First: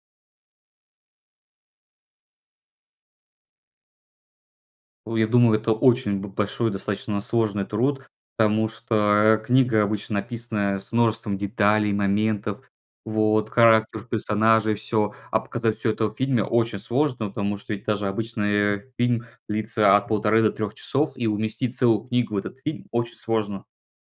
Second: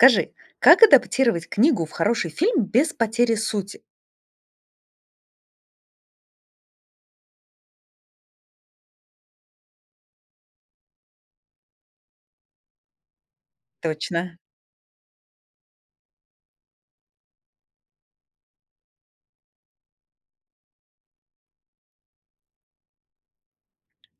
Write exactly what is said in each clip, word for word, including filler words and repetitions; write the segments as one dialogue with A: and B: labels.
A: Скажи, как адаптировать книгу в хороший фильм без потери сути?
B: Ой, я думаю, это очень б большой, достаточно сложный труд, потому что, э, книга обычно написана с множеством деталей, моментов, вот характер
A: Точно!
B: персонажей, всё, а показать всё это в фильме очень сложно, потому что ведь даже обычный фильм длится от полторы до трех часов, и уместить целую книгу в этот фильм очень сложно.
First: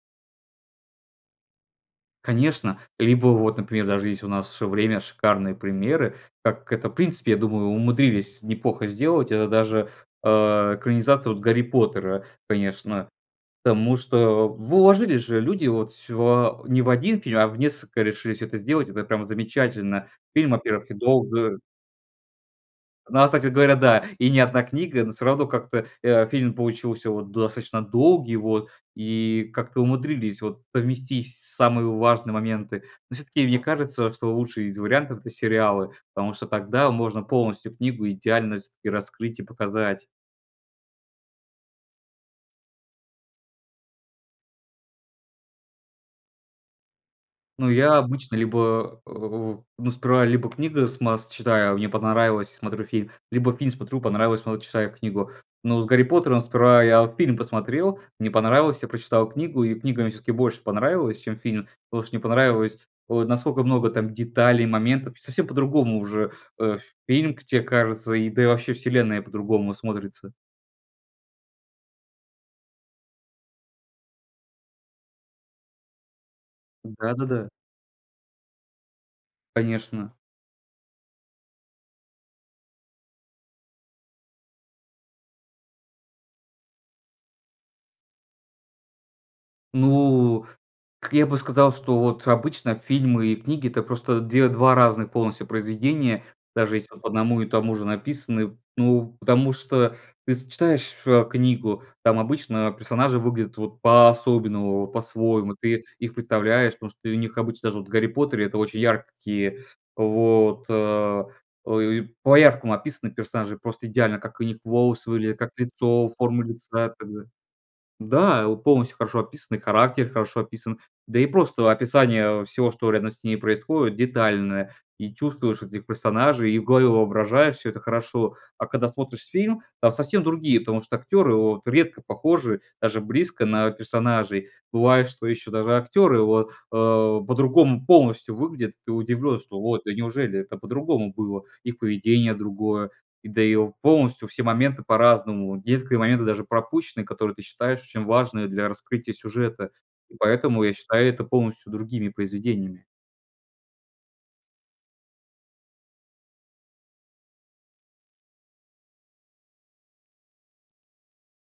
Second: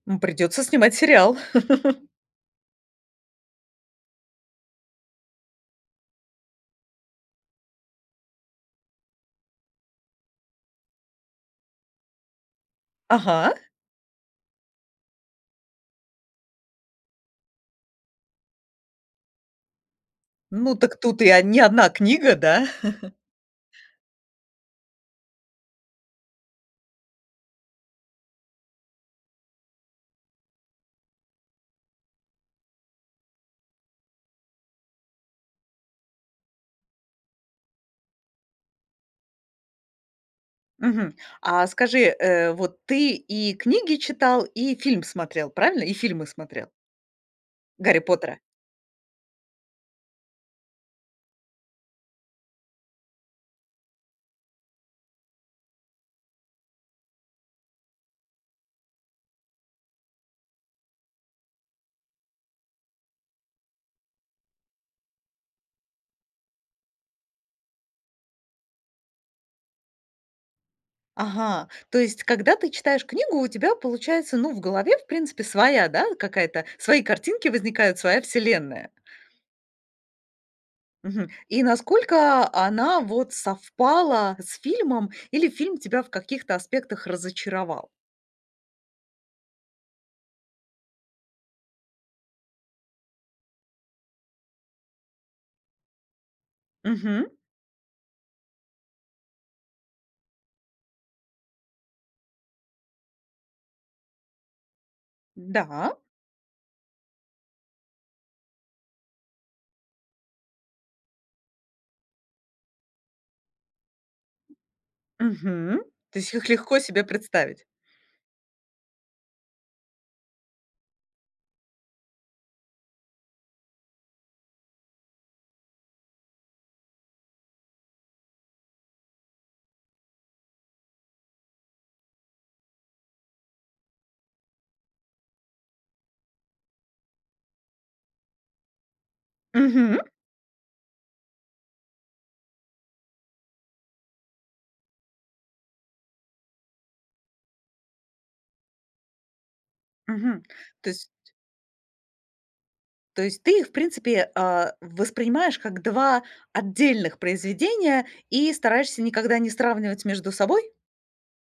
A: Ну, придётся снимать сериал!
B: Конечно, либо вот, например, даже есть у нас время, шикарные примеры, так как это, в принципе, я думаю, умудрились неплохо сделать. Это даже, э, экранизация вот "Гарри Поттера", конечно.
A: Ага.
B: Потому что в вложились же люди, вот, всё не в один фильм, а в несколько решили всё это сделать, это прямо замечательно. Фильм,
A: Ну,
B: во-первых, и
A: так тут и, а, ни
B: долго
A: одна книга, да?
B: Ну, а кстати говоря, да, и не одна книга, но всё равно как-то, э, фильм получился вот достаточно долгий вот, и как-то умудрились вот совместить самые важные моменты. Но всё-таки мне кажется, что лучший из вариантов- это сериалы, потому что тогда можно полностью книгу идеально всё-таки раскрыть и показать.
A: Мгм. А скажи, э, вот ты и книги читал, и фильм смотрел, правильно? И фильмы смотрел?
B: Ну, я
A: "Гарри
B: обычно
A: Поттера".
B: либо, а, в ну, сперва либо книга с масс читаю, не понравилось- смотрю фильм, либо фильм смотрю- понравилось, потом читаю книгу. Но с "Гарри Поттером" сперва я вот фильм посмотрел, мне понравилось- я прочитал книгу, и книга мне всё-таки больше понравилась, чем фильм, потому что мне понравилось вот насколько много там деталей, моментов. Совсем по-другому уже, э, фильм к тебе кажется, да и вообще вселенная по-другому смотрится.
A: Ага! То есть, когда ты читаешь книгу, у тебя получается, ну, в голове, в принципе, своя, да, какая-то, свои картинки
B: Да-да-да.
A: возникают, своя вселенная?
B: Конечно.
A: Мгм. И насколько, а, она вот совпала с фильмом? Или фильм тебя в каких-то аспектах разочаровал?
B: Ну, как я бы сказал, что вот обычно фильмы и книги- это просто две два разных полностью произведения, даже если вот по
A: Мгм.
B: одному и тому же написаны. Ну потому что ты с читаешь, а, книгу, там обычно, а, персонажи выглядят вот по-особенному, вот по-своему, ты
A: Да.
B: их представляешь. Потому что и у них обычно даже в "Гарри Поттере" это очень яркие вот, а. А, и по-яркому описаны персонажи просто идеально: как у них волосы выглядят, как
A: Мгм.
B: лицо,
A: То есть
B: форма
A: их легко
B: лица и
A: себе
B: так далее.
A: представить?
B: Да, вот полностью хорошо описаны, и характер хорошо описан. Да и просто описание, э, всего, что рядом с ними происходит, детальное, и чувствуешь этих персонажей, и в голове воображаешь, всё это хорошо. А когда смотришь фильм, там совсем другие, потому что актеры вот редко похожи даже близко на персонажей. Бывает, что еще даже актеры вот, а, по-другому полностью выглядят. И ты удивлен, что вот: "Да
A: Мгм.
B: неужели, это по-другому было!" Их поведение другое, да и в полностью все моменты по-разному, есть которые моменты даже пропущены, которые ты считаешь очень важные для раскрытия сюжета. И
A: Мгм.
B: поэтому я
A: То
B: считаю
A: есть
B: это полностью другими произведениями.
A: То есть ты их, в принципе, а, воспринимаешь как два отдельных произведения и стараешься никогда не сравнивать между собой?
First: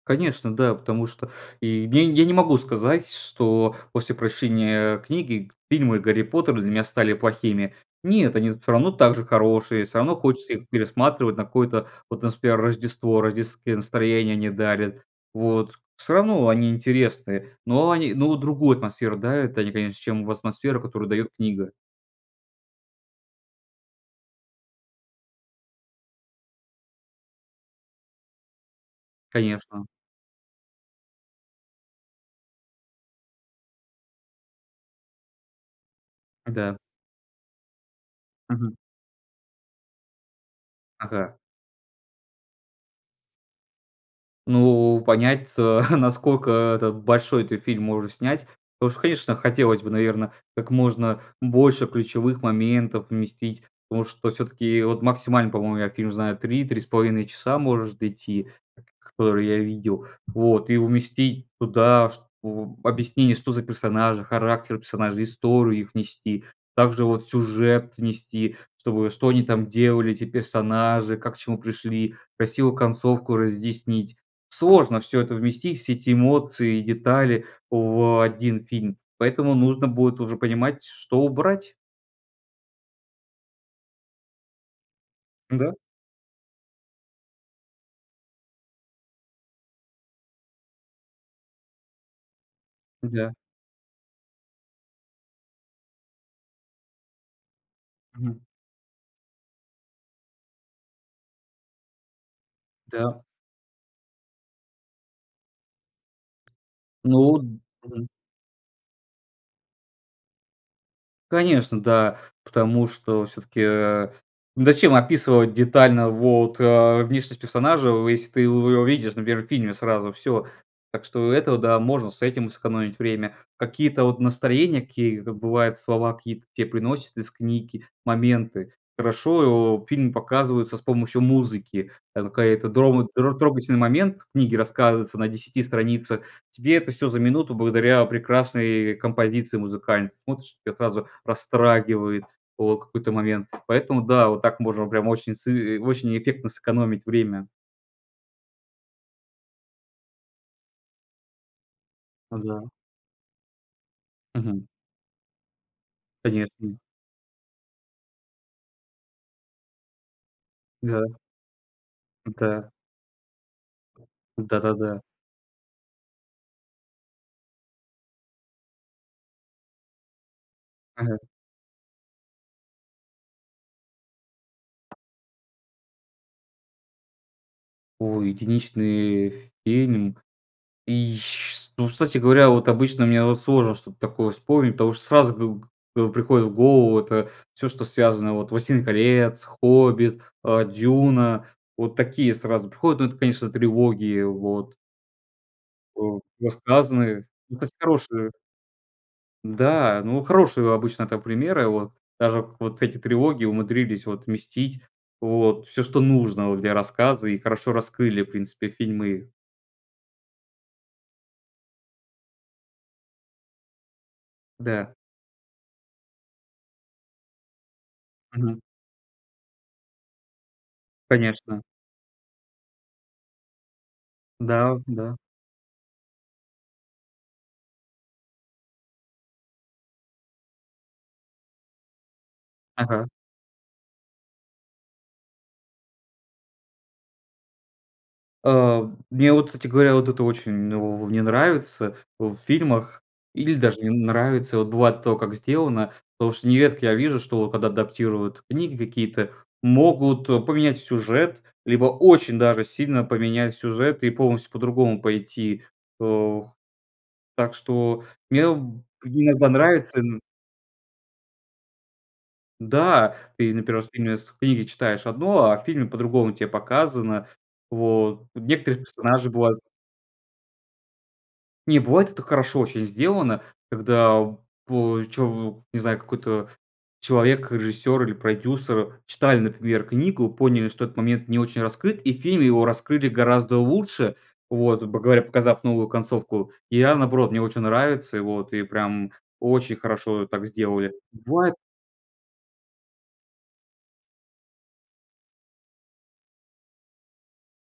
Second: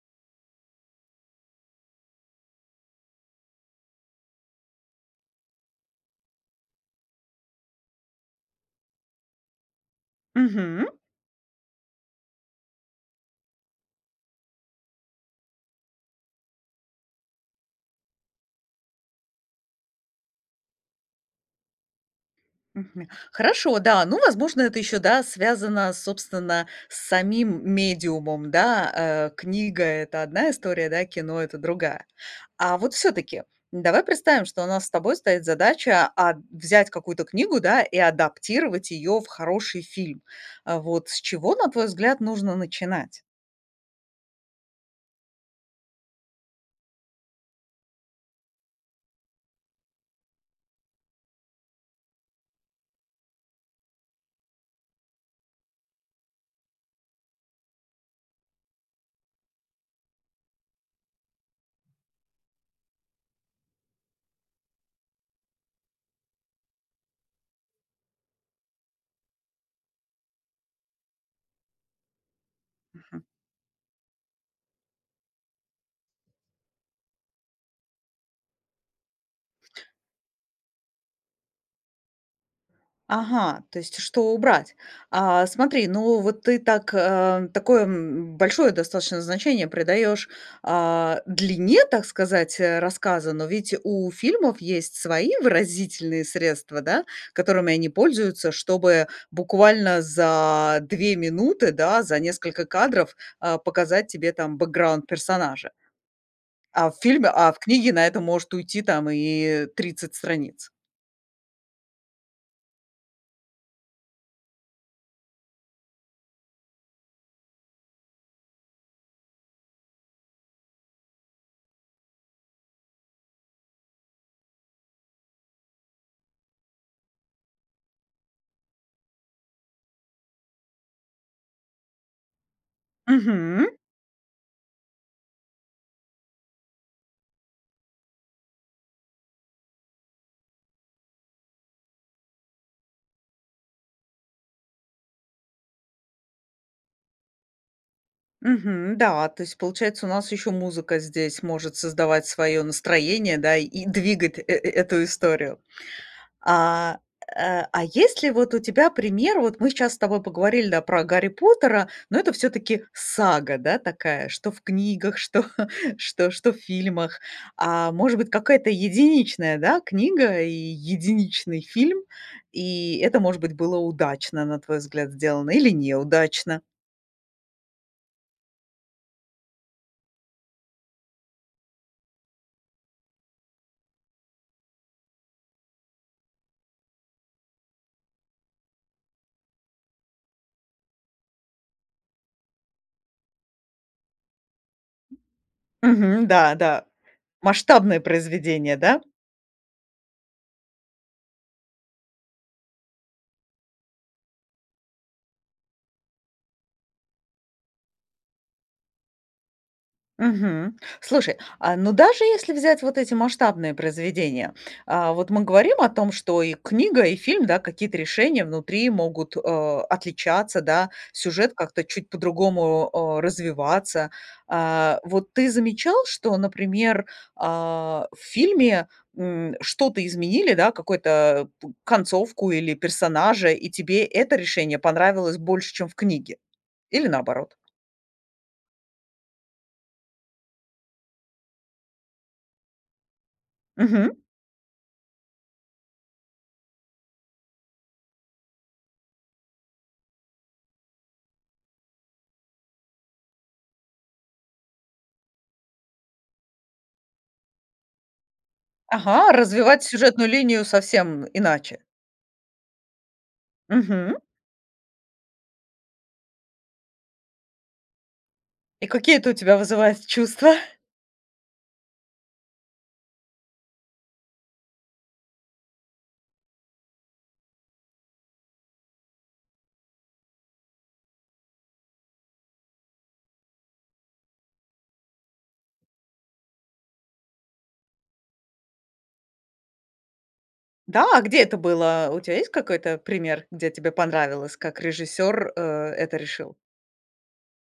B: Конечно, да. Потому что, и, я я не могу сказать, что после прочтения книги, фильмы "Гарри Поттер" для меня стали плохими. Нет, они всё равно так же хорошие, всё равно хочется их
A: Мгм.
B: пересматривать на какое-то, вот, у нас, пример, Рождество, рождественское настроение они дарят. Вот, с всё равно они интересные, но они, но другую атмосферу дарят они, конечно, чем в асмосферу, которую дает книга.
A: Мгм. Хорошо, да, ну, возможно, это ещё, да, связано, собственно, с самим медиумом, да. Э, книга-
B: Конечно.
A: это одна история, да, кино- это другая. А вот, всё-таки давай представим, что у нас с тобой стоит задача, а,
B: Да.
A: взять какую-то книгу, да, и
B: Мгм.
A: адаптировать её в хороший фильм. А вот с
B: Ага.
A: чего, на твой взгляд, нужно начинать?
B: Ну, понять ц наскока это большой ты фильм можешь снять. Потому что, конечно, хотелось бы, наверно, как можно больше ключевых моментов вместить, потому что все-таки, вот, максимально, по-моему, я фильм знаю три три с половиной часа может идти, которые я видел. Вот, и уместить туда что, объяснение, что за персонажи, характер персонажей, историю их внести, также, вот, сюжет внести, чтобы, что они там делали, эти персонажи, как к чему пришли, красивую
A: Мгм.
B: концовку разъяснить. Сложно всё это вместить, все эти эмоции и детали в один фильм, поэтому нужно будет уже понимать что убрать.
A: Ага, то есть что убрать? А,
B: Да.
A: смотри, ну вот ты так, а, такое, м, большое достаточно значение придаешь, а, длине, так сказать, э, рассказа.
B: Да.
A: Но ведь у фильмов есть свои выразительные средства, да, которыми они
B: Мгм.
A: пользуются, чтобы буквально за две минуты, да, за несколько кадров,
B: Да.
A: а, показать тебе там бэкграунд персонажа. А в
B: Ну
A: фильме а в книге на
B: мгм.
A: это может уйти там и тридцать страниц.
B: Конечно, да, потому что всё-таки, а, зачем описывать детально вот, а, внешность персонажа, если ты его увидишь на первом фильме сразу всё. Так что это, да, можно с этим сэкономить время. Какие-то вот настроения, какие-то, бывает, слова какие, такие произносят из книги, моменты. Хорошо, фильм показывается с помощью музыки. Это [unintelligible]
A: Мгм.
B: трогательный момент, в книге рассказывается на десяти страницах, тебе это всё за минуту благодаря прекрасной композиции музыкальной, смотришь, тебя сразу растрагивает о какой-то момент, поэтому, да, вот так можно прямо очень с и очень эффектно сэкономить время.
A: Мгм, да, то есть получается, у нас еще музыка здесь может создавать свое
B: Ага.
A: настроение, да и двигать, э, э,
B: Мгм.
A: и эту историю.
B: Конечно.
A: А, э, а есть ли вот у тебя пример? Вот мы сейчас с тобой поговорили, да, про
B: Да.
A: "Гарри Поттера", но это
B: Да.
A: всё-таки сага, да, такая, что в
B: Да-да-да.
A: книгах, что что что в фильмах. А, может быть, какая-то единичная, да, книга и
B: Ага.
A: единичный фильм, и это, может быть, было удачно, на твой взгляд, сделано или неудачно.
B: Ой, единичный фильм и ж ш ну, кстати говоря, вот обычно мне вот сложно что-то такое вспомнить, потому что сразу гыг э, приходит в голову это всё, что связано вот: "Властелин колец", "Хоббит", э, "Дюна"- вот такие сразу приходят. Ну, это, конечно, трилогии вот. А,
A: Мгм, да, да-
B: рассказаны. Ну, кстати,
A: масштабное
B: хорошие.
A: произведение, да?
B: Да, ну, хорошие обычно так примеры, вот. Даже вот эти трилогии умудрились вот вместить вот всё, что нужно вот для рассказа, и хорошо раскрыли, в принципе, фильмы.
A: Мгм. Слушай, а, ну, даже если взять вот эти масштабные произведения,
B: Да.
A: а вот мы говорим о том, что и книга, и фильм, да, какие-то решения
B: Мгм.
A: внутри могут, а, отличаться, да, сюжет
B: Конечно.
A: как-то чуть по-другому, а, развиваться.
B: Да, вот,
A: А,
B: да.
A: вот ты замечал, что, например, а в фильме, м, что-то изменили, да, какой-то, п концовку или
B: Ага.
A: персонажа, и тебе это решение понравилось больше, чем в книге? Или наоборот?
B: А мне вот кстати говоря, вот это очень в не нравится в фильмах или даже не
A: Мгм.
B: нравится Вот бывает то как сделано. Потому что нередко я вижу, что когда адаптируют книги какие-то, могут поменять сюжет, либо очень даже сильно поменять сюжет и полностью по-другому пойти, о Так что мне б
A: Ага,
B: иногда
A: развивать
B: нравится ин
A: сюжетную линию совсем иначе?
B: Да! Ты именно первый раз
A: Мгм.
B: именно с книге читаешь одно, а в фильме по-другому те показано. Вот. Некоторые
A: И какие
B: персонажи
A: это у тебя
B: бывают.
A: вызывают чувства?
B: Не, бывает, это хорошо очень сделано, когда по чову не знаю, какой-то человек, режиссер или продюсер читали, например, книгу, поняли, что этот момент не очень раскрыт, и в фильме его раскрыли гораздо лучше, вот, грубо говоря, показав новую концовку. И я наоборот, мне очень нравится, и вот, и прям очень хорошо так сделали,
A: Да, а где
B: бывает
A: это было? У тебя есть какой-то пример, где тебе понравилось, как режиссёр, э, это решил?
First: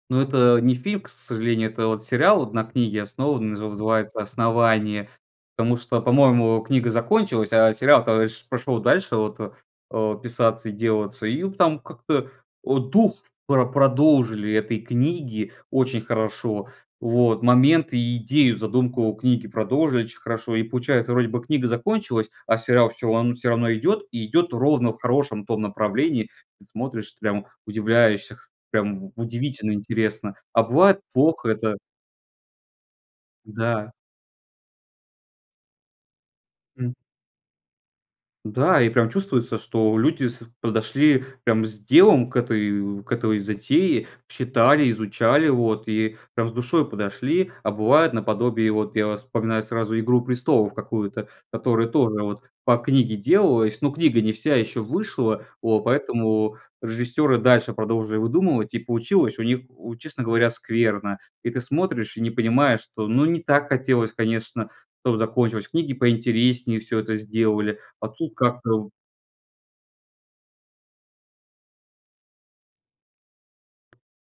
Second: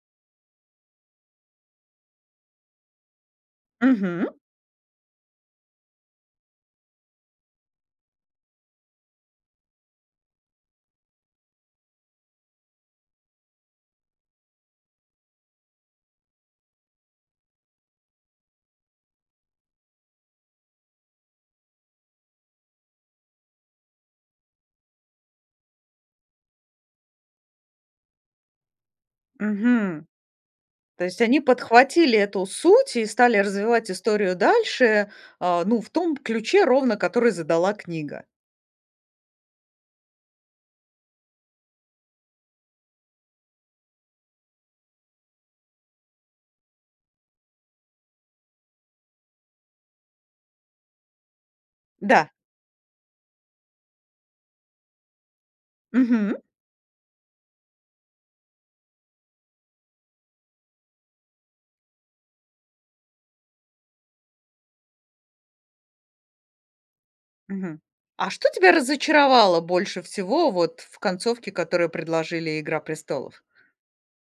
B: Ну это не фильм, к с сожалению. Это вот сериал на книге основан, назы называется
A: Мгм.
B: "Основание", потому что, по-моему, книга закончилась, а сериал-то пш пошел дальше, вот, э, э, писаться и делаться, и там как-то, о, дух про продолжили этой книги очень хорошо. Вот. Моменты и идею, задумку книги продолжили очень хорошо. И получается, вроде бы книга закончилась, а сериал всё ан всё равно идет и идет ровно в хорошем том направлении. Смотришь, прям удивляешься, прям удивительно
A: Мгм.
B: интересно, а бывает
A: То есть они
B: плохо это
A: подхватили эту суть и стали развивать
B: Да.
A: историю дальше, а, ну, в том ключе,
B: Мгм.
A: ровно который задала книга?
B: Да, и прям чувствуется, что люди с подошли прям с делом к этой, к этой затее, читали, изучали, вот и прям с душой подошли. А бывает наподобие, вот я вспоминаю сразу "Игру престолов" какую-то, которая тоже
A: Да.
B: вот по книге делалась, но книга не вся еще вышла, вот
A: Мгм.
B: поэтому режиссеры дальше продолжили выдумывать, и получилось у них, у честно говоря, скверно, и ты смотришь и не понимаешь, что, ну, не так хотелось, конечно, чтобы закончилось, книги поинтереснее всё это сделали.
A: Мгм.
B: А
A: А
B: тут
A: что тебя
B: как-то
A: разочаровало больше всего вот в концовке, которую предложили "Игра престолов"?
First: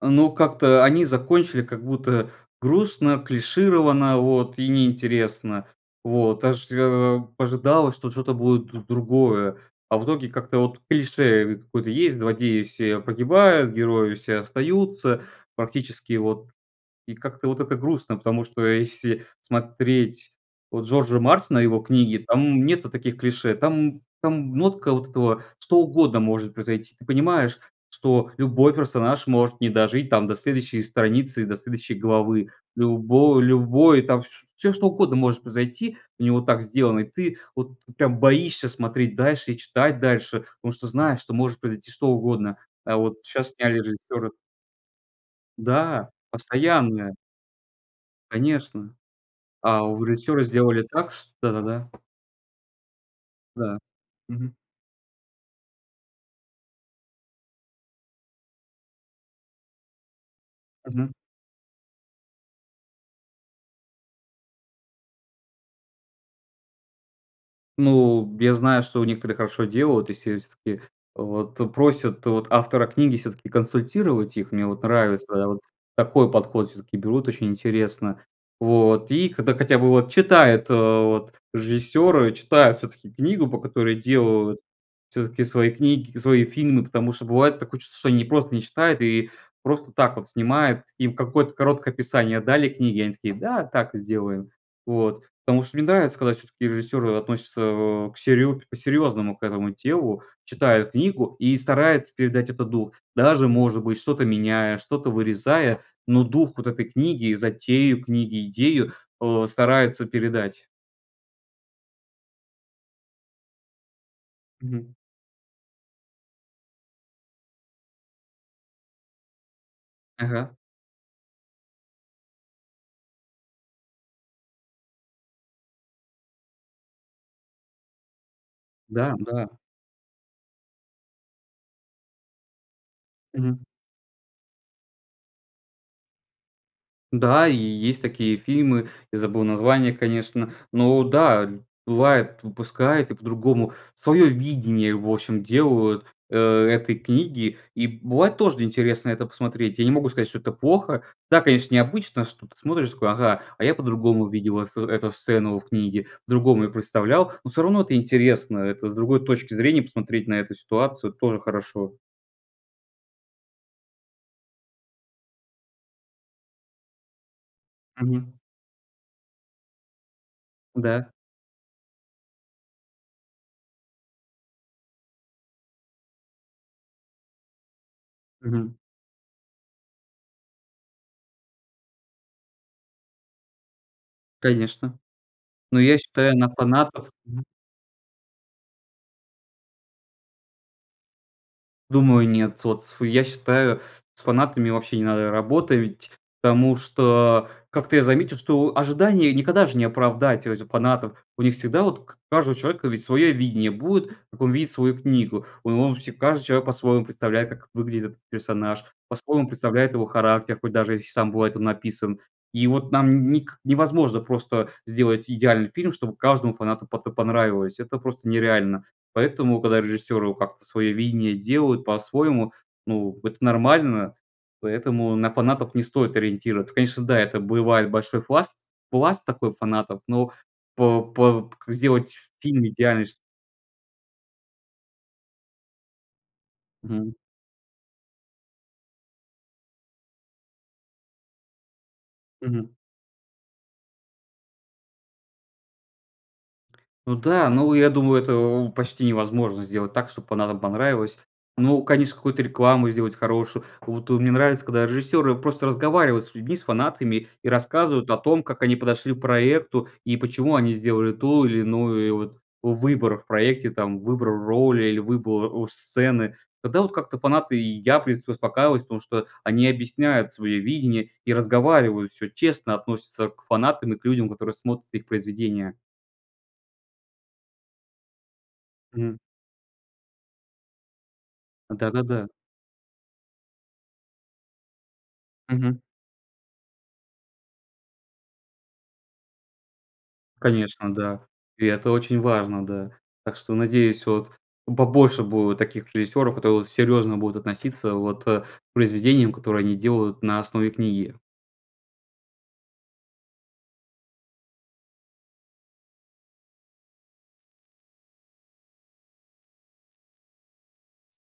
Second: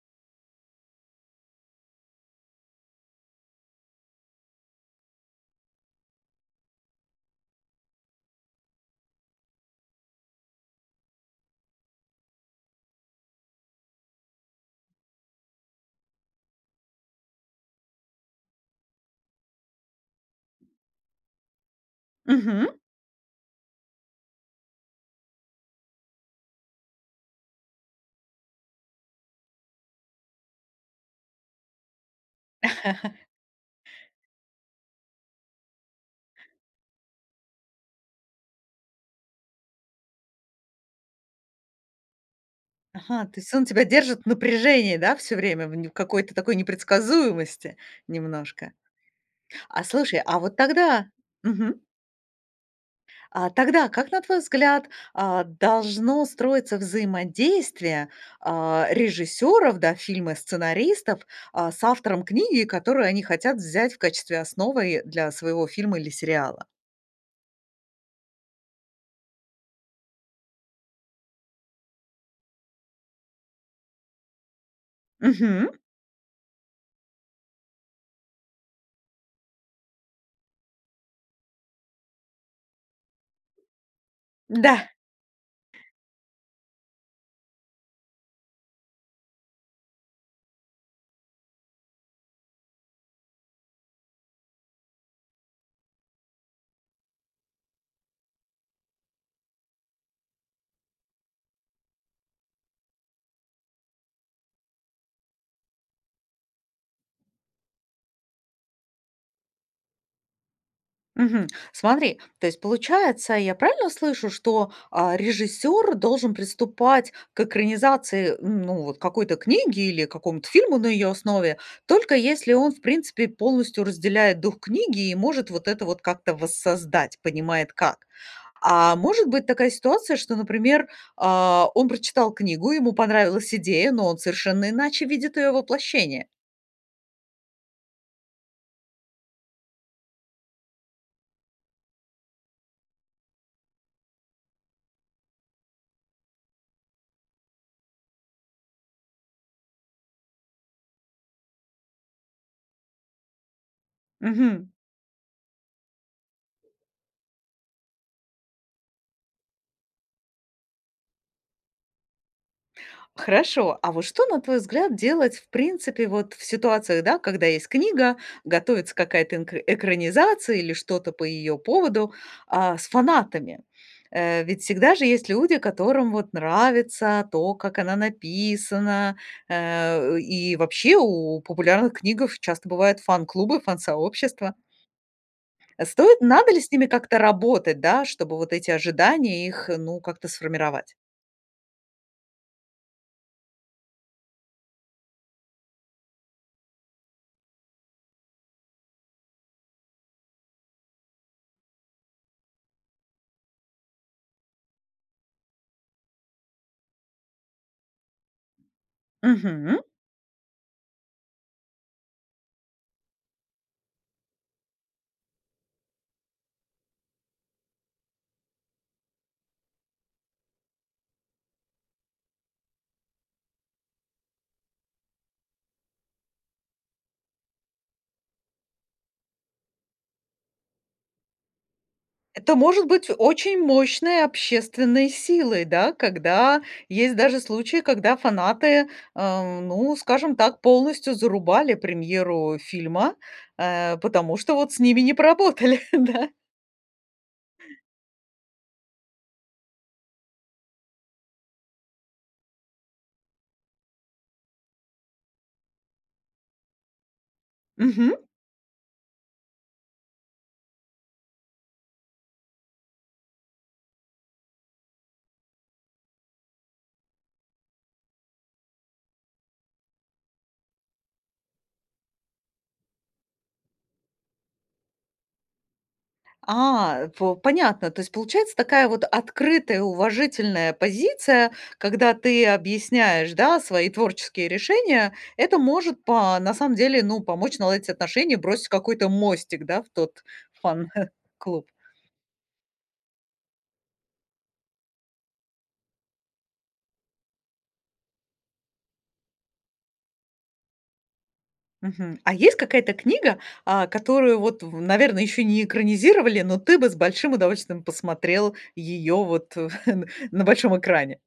B: Ну, как-то они закончили как будто грустно, клишированно, вот и неинтересно. Вот. Ожрё а, ожидалось, что что-то будет д другое. А в итоге как-то вот клише какое-то есть: злодеи все погибают, герои все остаются практически, вот. И как-то вот это грустно, потому что если смотреть вот Джорджа Мартина и его книги, там
A: Мгм.
B: нет таких клише, там там нотка вот этого: что угодно может произойти. Ты понимаешь, что любой персонаж может не дожить, там, до следующей страницы, до следующей главы. Любо любой там, вс всё что угодно может произойти, у него так сделано, и ты вот прям боишься смотреть дальше и читать дальше, потому что знаешь, что может произойти что угодно. А
A: Ага.
B: вот
A: То есть
B: щас
A: он
B: сняли
A: тебя держит в
B: режиссера.
A: напряжении, да? Всё время в в
B: Да,
A: какой-то такой
B: постоянно.
A: непредсказуемости немножко.
B: Конечно.
A: А
B: А у
A: слушай, а
B: режиссера
A: вот
B: сделали
A: тогда
B: так, ш да, да,
A: мгм.
B: да.
A: А
B: Да,
A: тогда как, на твой
B: мгм.
A: взгляд, а, должно строиться взаимодействие, а, режиссёров, да, фильмы
B: Мгм.
A: сценаристов, а, с автором книги, которую они хотят взять в качестве основы для своего фильма или сериала?
B: Ну, я знаю, что у некоторых хорошо делают, если с к и, вот, то просят, вот, автора книги всё-таки консультировать их. Мне вот нравится, вот,
A: Мгм.
B: такой подход. Всё-таки берут очень интересно, вот. И когда хотя бы вот читают, э, вот, режиссёры читают всё-таки книгу, по которой делают.
A: Да.
B: Всё-таки свои книг свои фильмы, потому что бывает такое чувство, что они ни просто не читают и просто так вот снимают. Им какое-то короткое описание дали книги, и они такие: "Да, так и сделаем". Вот. Потому что мне нравится, когда всё-таки режиссеры относятся, а, к серьё по-серьёзному к этому делу, читают книгу и стараются передать этот дух, даже, может быть, что-то меняя, что-то вырезая, но дух вот этой книги, затею книги, идею, э, стараются передать.
A: Мгм, смотри, то есть, получается, я правильно слышу, что,
B: Мгм.
A: а, режиссёр должен приступать к экранизации, ну, вот какой-то книги или к какому-то
B: Ага.
A: фильму на её основе, только если он, в принципе, полностью разделяет дух книги и может вот это вот как-то воссоздать, понимает как. А
B: Да,
A: может быть
B: да.
A: такая ситуация, что, например, а, он прочитал книгу, ему понравилась
B: Мгм.
A: идея, но он совершенно иначе видит её воплощение?
B: Да, и есть такие фильмы. Я забыл название, конечно, но, да, бывает, выпускают и по-другому. Свое видение, в общем, делают, э, этой книги, и бывает тоже интересно это посмотреть. Я не могу сказать, что это плохо. Да, конечно, необычно, что ты смотришь и такой: "Ага, а я по-другому видел, а,
A: Мгм.
B: с эту сцену в книге, по-другому её представлял". Но всё равно это интересно, это с другой точки зрения посмотреть на эту ситуацию тоже хорошо.
A: Хорошо, а вот что, на твой взгляд, делать в принципе вот в ситуации, да, когда есть книга,
B: Мгм.
A: готовится какая-то энк экранизация или
B: Да.
A: что-то по ее поводу, а, с фанатами? Э, ведь всегда же есть люди, которым вот нравится то, как она
B: Мгм.
A: написана. Э, и вообще у популярных книгах часто бывают фан-клубы, фан-сообщества.
B: Конечно! Ну, я
A: Стоит?
B: считаю, на
A: Надо ли с ними
B: фанатов
A: как-то работать, да, чтобы вот эти ожидания их, ну, как-то сформировать?
B: Думаю, нет. Вот с я считаю, с фанатами вообще не надо работать, потому что как-то я заметил, что ожидания никогда же не оправдать у этих фанатов. У них всегда вот у к каждого человека ведь свое видение будет, как он видит свою книгу. Ой, он все каждый человек по-своему представляет, как выглядит этот персонаж, по-своему
A: Мгм.
B: представляет его характер, хоть даже если сам бывает он написан. И вот нам ник невозможно просто сделать идеальный фильм, чтобы каждому фанату потэ понравилось. Это просто нереально, поэтому когда режиссеры как-то свое видение делают по-своему, ну, вот это нормально. Поэтому на фанатов не стоит ориентироваться. Конечно, да, это бывает большой пласт, пласт такой фанатов, но по по п к сделать
A: Это
B: фильм
A: может
B: идеальный
A: быть
B: ш
A: очень мощной общественной силой, да, когда
B: Мгм.
A: есть даже случаи, когда фанаты, эм, ну, скажем так, полностью зарубали премьеру
B: Мгм.
A: фильма, э потому что вот с ними не поработали, да.
B: Ну да, ну, я думаю, это, о, почти невозможно сделать так, чтобы фанатам понравилось. Ну, конечно, какую-то рекламу сделать хорошую. Вот, о, мне нравится, когда режиссеры просто разговаривают с людьми, с фанатами и рассказывают о
A: Мгм.
B: том, как они подошли к проекту и почему они сделали ту или иную, э, вот выбор в проекте там, выбор роли или выбор, ож сцены. Тогда вот как-то фанаты и я, в принципе, успокаиваюсь, потому что они объясняют свое видение и разговаривают, всё честно относятся к фанатам и к людям, которые смотрят их произведения.
A: А, по понятно, то есть получается такая вот
B: Мгм.
A: открытая, уважительная позиция,
B: Да, да,
A: когда
B: да.
A: ты объясняешь, да, свои творческие решения, это
B: Мгм.
A: может, по на самом деле, ну, помочь наладить отношения, бросить какой-то мостик, да, в тот
B: Конечно, да. И
A: фан-клуб.
B: это очень важно, да. Так что надеюсь, вот, побольше будет таких режиссёров, которые серьёзно будут относиться, вот, э, к произведениям, которые они делают на основе книги.
A: Мгм, а есть какая-то книга, а, которую, вот, в наверно, ещё не экранизировали, но ты бы с большим удовольствием посмотрел её, вот, н на большом экране?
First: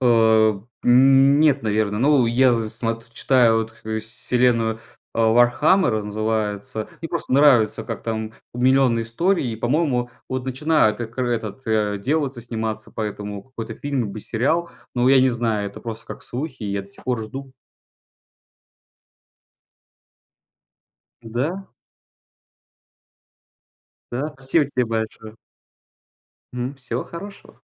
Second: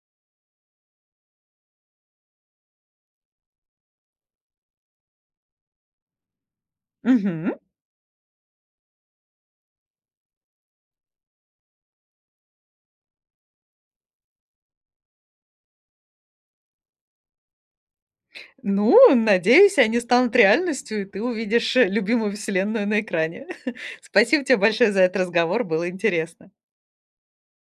B: А, нет, наверное. Ну, я зн смот читаю, вот, вселенную, а, "Вархаммер" называется. Мне просто
A: Мгм.
B: нравится, как там, у, миллионные истории, и, по-моему, вот начинают экр этот, а, делаться, сниматься по этому какой-то фильм либо сериал. Но я не знаю, это просто как слухи, и я до сих пор жду.
A: Ну, надеюсь, они станут реальностью, и ты
B: Да.
A: увидишь, э, любимую вселенную на экране.
B: Да,
A: Спасибо тебе
B: спасибо тебе
A: большое за этот
B: большое.
A: разговор, было интересно.
B: Мгм, всего хорошего.